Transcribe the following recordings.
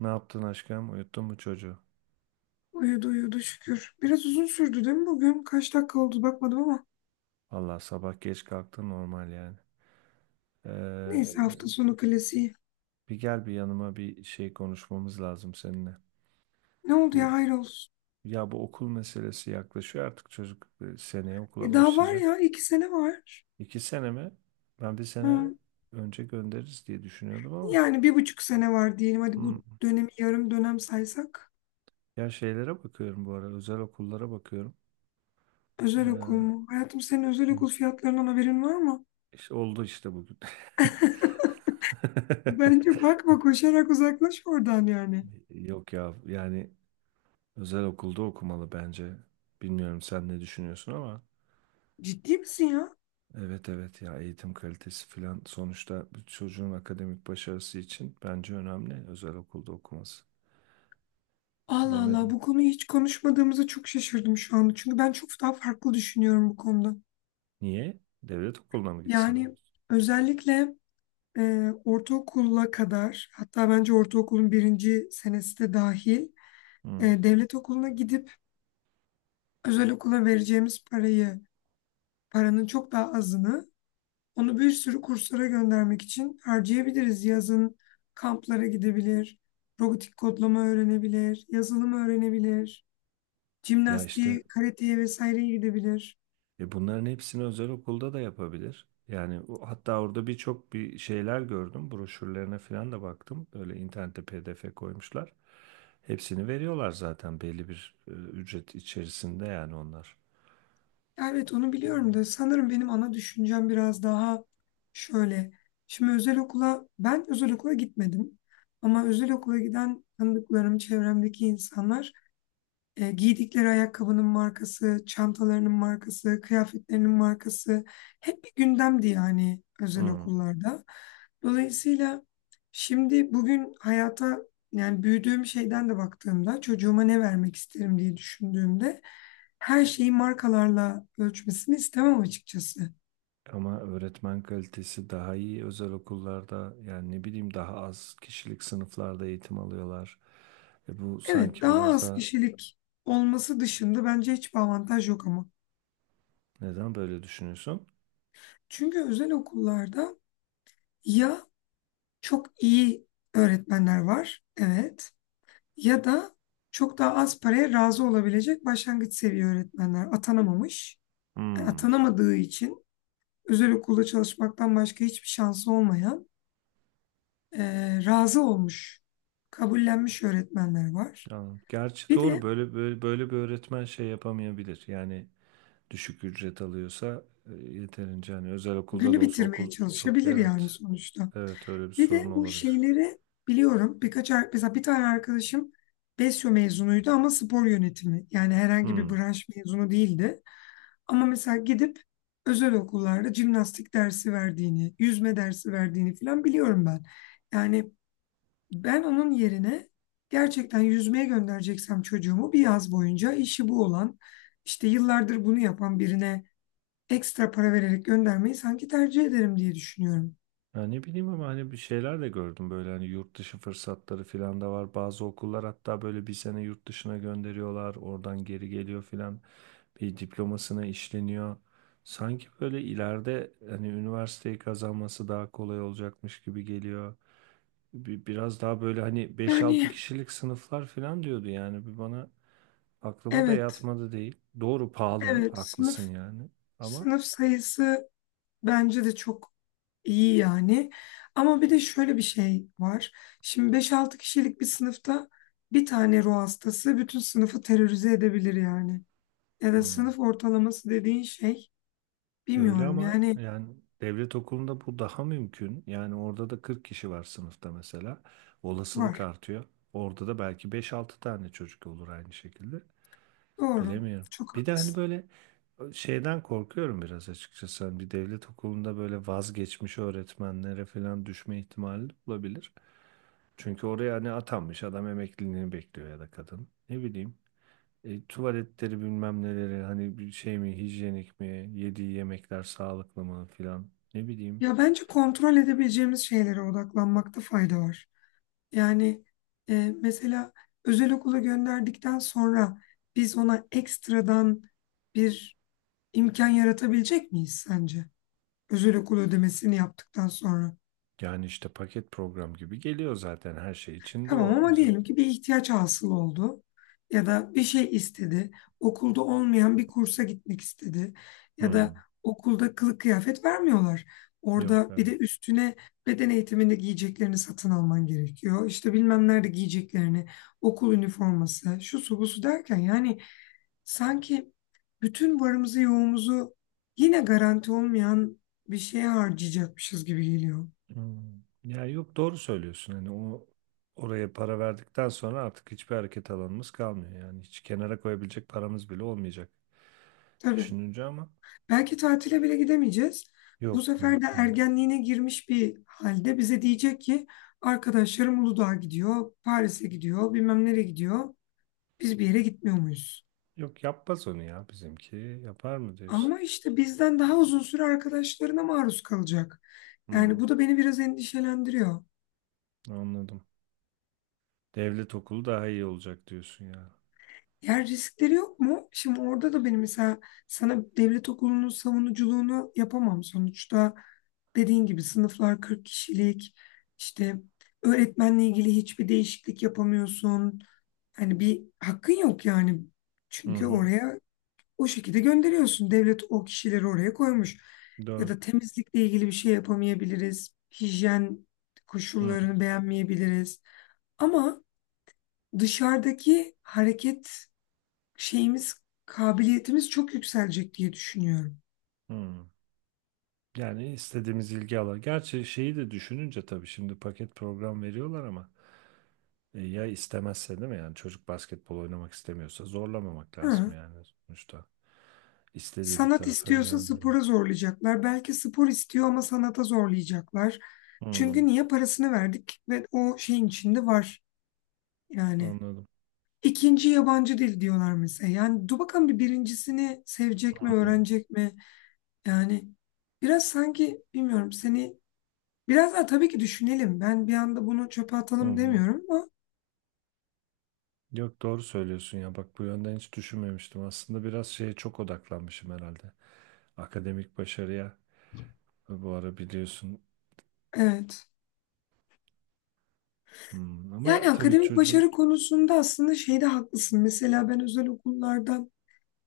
Ne yaptın aşkım? Uyuttun mu çocuğu? Uyudu uyudu şükür. Biraz uzun sürdü değil mi bugün? Kaç dakika oldu bakmadım ama. Allah sabah geç kalktın normal yani. Neyse hafta Ee, sonu klasiği. Bir gel bir yanıma, bir şey konuşmamız lazım seninle. Ne oldu ya Bu hayrolsun. Ya bu okul meselesi yaklaşıyor, artık çocuk seneye okula E daha var başlayacak. ya 2 sene var. İki sene mi? Ben bir sene Hı, önce göndeririz diye düşünüyordum ama. Yani 1,5 sene var diyelim. Hadi bu Hmm. dönemi yarım dönem saysak. Ya şeylere bakıyorum bu ara, özel okullara bakıyorum. Ee, Özel okul hı, mu? Hayatım senin özel okul fiyatlarından haberin var mı? işte oldu işte bugün. Bence bakma koşarak uzaklaş oradan yani. Yok ya, yani özel okulda okumalı bence. Bilmiyorum sen ne düşünüyorsun ama. Ciddi misin ya? Evet, evet, ya eğitim kalitesi filan, sonuçta bir çocuğun akademik başarısı için bence önemli özel okulda okuması. Allah Allah Bilemedim. bu konuyu hiç konuşmadığımıza çok şaşırdım şu anda. Çünkü ben çok daha farklı düşünüyorum bu konuda. Niye? Devlet okuluna mı gitsin? Yani özellikle ortaokula kadar hatta bence ortaokulun birinci senesi de dahil Hı. devlet okuluna gidip özel okula vereceğimiz parayı paranın çok daha azını onu bir sürü kurslara göndermek için harcayabiliriz. Yazın kamplara gidebilir, robotik kodlama öğrenebilir, yazılım öğrenebilir, Ya işte jimnastiğe, karateye vesaireye gidebilir. Bunların hepsini özel okulda da yapabilir. Yani o- hatta orada birçok bir şeyler gördüm. Broşürlerine falan da baktım. Böyle internette PDF koymuşlar. Hepsini veriyorlar zaten belli bir ücret içerisinde yani onlar. Ya evet, onu biliyorum da sanırım benim ana düşüncem biraz daha şöyle. Şimdi özel okula ben özel okula gitmedim ama özel okula giden tanıdıklarım, çevremdeki insanlar giydikleri ayakkabının markası, çantalarının markası, kıyafetlerinin markası hep bir gündemdi yani özel Hı. okullarda. Dolayısıyla şimdi bugün hayata yani büyüdüğüm şeyden de baktığımda çocuğuma ne vermek isterim diye düşündüğümde her şeyi markalarla ölçmesini istemem açıkçası. Ama öğretmen kalitesi daha iyi özel okullarda, yani ne bileyim, daha az kişilik sınıflarda eğitim alıyorlar. E bu Evet sanki daha biraz az da, kişilik olması dışında bence hiçbir avantaj yok ama. neden böyle düşünüyorsun? Çünkü özel okullarda ya çok iyi öğretmenler var. Evet. Ya da çok daha az paraya razı olabilecek başlangıç seviye öğretmenler atanamamış. Hmm. Atanamadığı için özel okulda çalışmaktan başka hiçbir şansı olmayan razı olmuş, kabullenmiş öğretmenler var. Anladım. Gerçi Bir doğru, de böyle, böyle bir öğretmen şey yapamayabilir. Yani düşük ücret alıyorsa yeterince, hani özel okulda günü da olsa bitirmeye okul, çok çalışabilir yani evet, sonuçta. evet, öyle bir Bir de sorun bu olabilir. şeyleri biliyorum. Mesela bir tane arkadaşım Besyo mezunuydu ama spor yönetimi. Yani herhangi bir Hmm. branş mezunu değildi. Ama mesela gidip özel okullarda jimnastik dersi verdiğini, yüzme dersi verdiğini falan biliyorum ben. Yani ben onun yerine gerçekten yüzmeye göndereceksem çocuğumu bir yaz boyunca işi bu olan, işte yıllardır bunu yapan birine ekstra para vererek göndermeyi sanki tercih ederim diye düşünüyorum. Ya ne bileyim, ama hani bir şeyler de gördüm böyle, hani yurt dışı fırsatları filan da var. Bazı okullar hatta böyle bir sene yurt dışına gönderiyorlar. Oradan geri geliyor filan. Bir diplomasına işleniyor. Sanki böyle ileride hani üniversiteyi kazanması daha kolay olacakmış gibi geliyor. Biraz daha böyle, hani beş altı Yani kişilik sınıflar filan diyordu yani. Bir bana aklıma da evet, yatmadı değil. Doğru, pahalı, evet haklısın sınıf yani. Ama sınıf sayısı bence de çok İyi yani. Ama bir de şöyle bir şey var. Şimdi 5-6 kişilik bir sınıfta bir tane ruh hastası bütün sınıfı terörize edebilir yani. Ya da hmm. sınıf ortalaması dediğin şey Öyle bilmiyorum ama yani yani devlet okulunda bu daha mümkün. Yani orada da 40 kişi var sınıfta mesela. Olasılık var. artıyor. Orada da belki beş altı tane çocuk olur aynı şekilde. Doğru. Bilemiyorum. Çok Bir de hani haklısın. böyle şeyden korkuyorum biraz açıkçası. Hani bir devlet okulunda böyle vazgeçmiş öğretmenlere falan düşme ihtimali olabilir. Çünkü oraya hani atanmış adam emekliliğini bekliyor ya da kadın. Ne bileyim. Tuvaletleri bilmem neleri, hani bir şey mi, hijyenik mi, yediği yemekler sağlıklı mı filan, ne bileyim. Ya bence kontrol edebileceğimiz şeylere odaklanmakta fayda var. Yani mesela özel okula gönderdikten sonra biz ona ekstradan bir imkan yaratabilecek miyiz sence? Özel okul ödemesini yaptıktan sonra. Yani işte paket program gibi geliyor zaten her şey içinde Tamam o. ama diyelim ki bir ihtiyaç hasıl oldu ya da bir şey istedi. Okulda olmayan bir kursa gitmek istedi ya da Hmm. okulda kılık kıyafet vermiyorlar. Yok, Orada bir evet. de üstüne beden eğitiminde giyeceklerini satın alman gerekiyor. İşte bilmem nerede giyeceklerini, okul üniforması, şu su bu su derken yani sanki bütün varımızı yoğumuzu yine garanti olmayan bir şeye harcayacakmışız gibi geliyor. Hmm. Ya yok, doğru söylüyorsun, hani oraya para verdikten sonra artık hiçbir hareket alanımız kalmıyor, yani hiç kenara koyabilecek paramız bile olmayacak Tabii. düşününce, ama Belki tatile bile gidemeyeceğiz. Bu yok, sefer de mümkün değil. ergenliğine girmiş bir halde bize diyecek ki arkadaşlarım Uludağ'a gidiyor, Paris'e gidiyor, bilmem nereye gidiyor. Biz bir yere gitmiyor muyuz? Yok yapmaz onu ya bizimki, yapar mı diyorsun? Ama işte bizden daha uzun süre arkadaşlarına maruz kalacak. Yani Hmm. bu da beni biraz endişelendiriyor. Anladım. Devlet okulu daha iyi olacak diyorsun ya. Yer riskleri yok mu? Şimdi orada da benim mesela sana devlet okulunun savunuculuğunu yapamam sonuçta. Dediğin gibi sınıflar 40 kişilik. İşte öğretmenle ilgili hiçbir değişiklik yapamıyorsun. Hani bir hakkın yok yani. Hı Çünkü hı. oraya o şekilde gönderiyorsun. Devlet o kişileri oraya koymuş. Ya Doğru. da temizlikle ilgili bir şey yapamayabiliriz. Hijyen Hı koşullarını beğenmeyebiliriz. Ama dışarıdaki hareket şeyimiz, kabiliyetimiz çok yükselecek diye düşünüyorum. hı. Yani istediğimiz ilgi alan. Gerçi şeyi de düşününce tabii, şimdi paket program veriyorlar ama ya istemezse değil mi? Yani çocuk basketbol oynamak istemiyorsa zorlamamak lazım Ha. yani sonuçta. İstediği bir Sanat tarafa istiyorsa spora yönlendirmek. zorlayacaklar. Belki spor istiyor ama sanata zorlayacaklar. Hı. Çünkü niye parasını verdik ve o şeyin içinde var yani. Anladım. İkinci yabancı dil diyorlar mesela. Yani dur bakalım bir birincisini Hı sevecek mi, hı. öğrenecek mi? Yani biraz sanki bilmiyorum seni biraz daha tabii ki düşünelim. Ben bir anda bunu çöpe Hı atalım hı. demiyorum ama Yok doğru söylüyorsun ya. Bak bu yönden hiç düşünmemiştim. Aslında biraz şeye çok odaklanmışım herhalde. Akademik başarıya. Bu ara biliyorsun. evet. Hmm, ama Yani tabii akademik çocuğun, başarı konusunda aslında şeyde haklısın. Mesela ben özel okullarda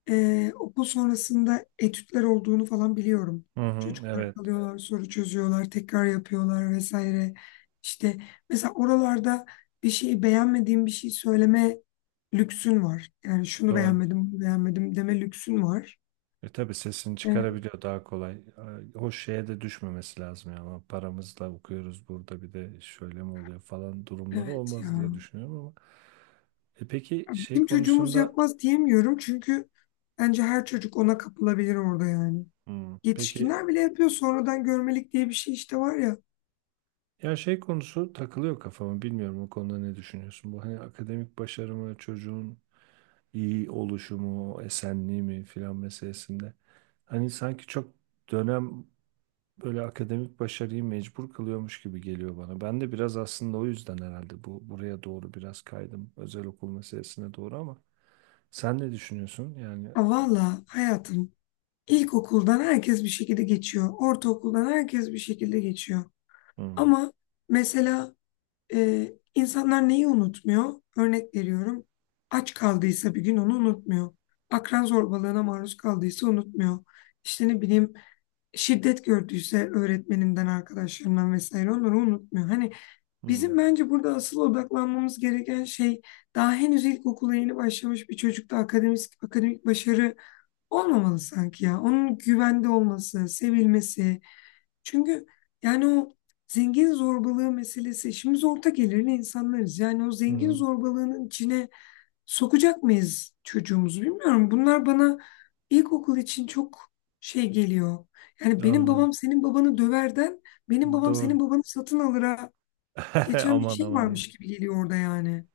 okul sonrasında etütler olduğunu falan biliyorum. hı hı, Çocuklar evet, kalıyorlar, soru çözüyorlar, tekrar yapıyorlar vesaire. İşte mesela oralarda bir şeyi beğenmediğim bir şey söyleme lüksün var. Yani şunu doğru. beğenmedim, bunu beğenmedim deme lüksün var. E tabii sesini Evet, çıkarabiliyor daha kolay. O şeye de düşmemesi lazım ya. Ama paramızla okuyoruz burada, bir de şöyle mi oluyor falan durumları evet ya. olmaz diye düşünüyorum ama. E peki şey Bizim çocuğumuz konusunda, yapmaz diyemiyorum çünkü bence her çocuk ona kapılabilir orada yani. hmm, peki, Yetişkinler bile yapıyor. Sonradan görmelik diye bir şey işte var ya. ya şey konusu takılıyor kafama, bilmiyorum o konuda ne düşünüyorsun? Bu hani akademik başarı mı, çocuğun iyi oluşumu, esenliği mi filan meselesinde. Hani sanki çok dönem böyle akademik başarıyı mecbur kılıyormuş gibi geliyor bana. Ben de biraz aslında o yüzden herhalde buraya doğru biraz kaydım, özel okul meselesine doğru, ama sen ne düşünüyorsun? Yani Ya valla hayatım ilkokuldan herkes bir şekilde geçiyor. Ortaokuldan herkes bir şekilde geçiyor. hmm, Ama mesela insanlar neyi unutmuyor? Örnek veriyorum. Aç kaldıysa bir gün onu unutmuyor. Akran zorbalığına maruz kaldıysa unutmuyor. İşte ne bileyim şiddet gördüyse öğretmeninden, arkadaşlarından vesaire onları unutmuyor. Hani bizim hmm, bence burada asıl odaklanmamız gereken şey daha henüz ilkokula yeni başlamış bir çocukta akademik başarı olmamalı sanki ya. Onun güvende olması, sevilmesi. Çünkü yani o zengin zorbalığı meselesi. İşimiz orta gelirli insanlarız. Yani o zengin hmm, zorbalığının içine sokacak mıyız çocuğumuzu bilmiyorum. Bunlar bana ilkokul için çok şey geliyor. Yani benim anladım. babam senin babanı döverden benim babam senin Doğru. babanı satın alıra geçen bir Aman şey aman ya. varmış gibi geliyor orada yani.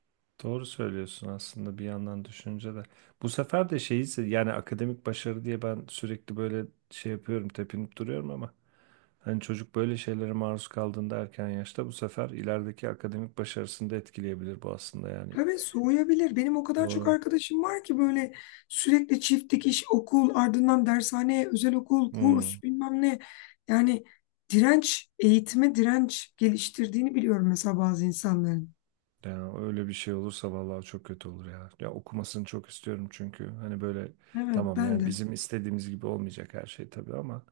Doğru söylüyorsun aslında bir yandan düşünce de. Bu sefer de şeyi se- yani akademik başarı diye ben sürekli böyle şey yapıyorum, tepinip duruyorum ama hani çocuk böyle şeylere maruz kaldığında erken yaşta, bu sefer ilerideki akademik başarısını da etkileyebilir bu aslında yani. Tabii soğuyabilir. Benim o kadar çok Doğru. arkadaşım var ki böyle sürekli çift dikiş, okul, ardından dershane, özel okul, kurs Hmm. bilmem ne. Yani direnç, eğitime direnç geliştirdiğini biliyorum mesela bazı insanların. Yani öyle bir şey olursa vallahi çok kötü olur ya. Ya okumasını çok istiyorum, çünkü hani böyle, Evet, tamam ben yani de. bizim istediğimiz gibi olmayacak her şey tabii ama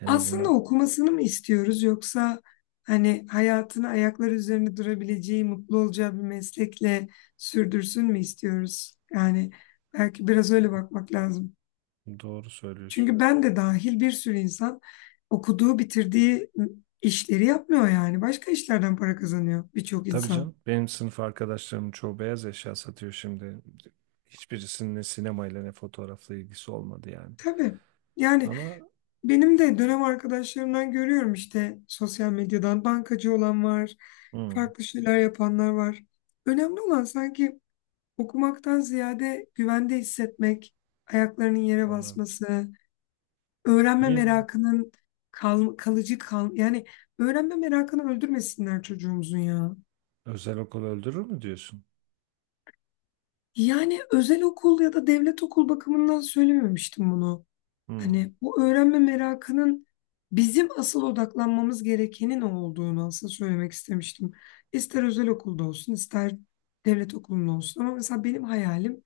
en Aslında azından, okumasını mı istiyoruz yoksa hani hayatını ayakları üzerinde durabileceği, mutlu olacağı bir meslekle sürdürsün mü istiyoruz? Yani belki biraz öyle bakmak lazım. doğru söylüyorsun. Çünkü ben de dahil bir sürü insan okuduğu, bitirdiği işleri yapmıyor yani. Başka işlerden para kazanıyor birçok Tabii insan. canım, benim sınıf arkadaşlarımın çoğu beyaz eşya satıyor şimdi. Hiçbirisinin ne sinemayla ne fotoğrafla ilgisi olmadı yani. Tabii. Yani Ama benim de dönem arkadaşlarımdan görüyorum işte sosyal medyadan bankacı olan var, hmm. farklı şeyler yapanlar var. Önemli olan sanki okumaktan ziyade güvende hissetmek, ayaklarının yere Anladım. basması, öğrenme İyi. merakının kalıcı kal yani öğrenme merakını öldürmesinler çocuğumuzun ya. Özel okul öldürür mü diyorsun? Yani özel okul ya da devlet okul bakımından söylememiştim bunu. Hmm. Hani bu öğrenme merakının bizim asıl odaklanmamız gerekenin o olduğunu aslında söylemek istemiştim. İster özel okulda olsun, ister devlet okulunda olsun. Ama mesela benim hayalim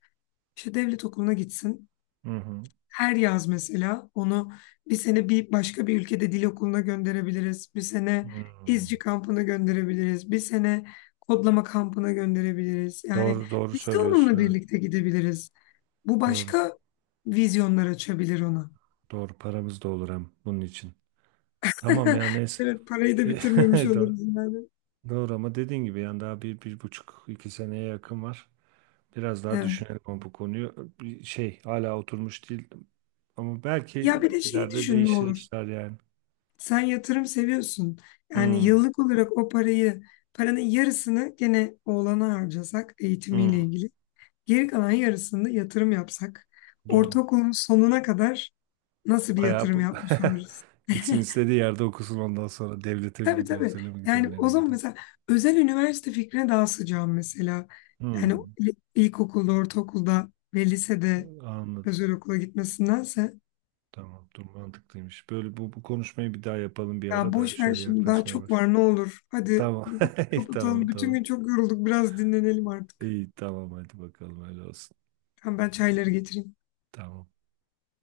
işte devlet okuluna gitsin. Hı hı. Her yaz mesela onu bir sene bir başka bir ülkede dil okuluna gönderebiliriz. Bir sene Hmm. izci kampına gönderebiliriz. Bir sene kodlama kampına gönderebiliriz. Yani Doğru, doğru biz de söylüyorsun, onunla evet. birlikte gidebiliriz. Bu Doğru. başka vizyonlar açabilir ona. Doğru, paramız da olur hem bunun için. Tamam ya, neyse. Evet, parayı da bitirmemiş Do- oluruz yani. doğru, ama dediğin gibi yani daha bir buçuk iki seneye yakın var. Biraz daha Evet. düşünelim ama bu konuyu. Bir şey hala oturmuş değil, ama Ya belki bir de şeyi ileride düşün ne değişir olur. işler yani. Sen yatırım seviyorsun. Yani Hmm, yıllık olarak o parayı, paranın yarısını gene oğlana harcasak eğitimiyle hmm, ilgili. Geri kalan yarısında yatırım yapsak, doğru. ortaokulun sonuna kadar nasıl bir Bayağı yatırım bu- yapmış oluruz? gitsin istediği yerde okusun, ondan sonra devlete mi Tabii gidiyor, tabii. özele mi gidiyor, Yani o nereye zaman gidiyor? mesela özel üniversite fikrine daha sıcağım mesela. Yani Hmm, ilkokulda, ortaokulda ve lisede anladım. özel okula gitmesindense Tamam, dur mantıklıymış. Böyle bu konuşmayı bir daha yapalım bir ya ara da, boş ver şöyle şimdi daha yaklaşmaya çok baş. var ne olur. Hadi Tamam. bu konuyu Tamam, kapatalım. Bütün tamam. gün çok yorulduk. Biraz dinlenelim artık. İyi, tamam, hadi bakalım öyle olsun. Tamam ben çayları getireyim. Tamam.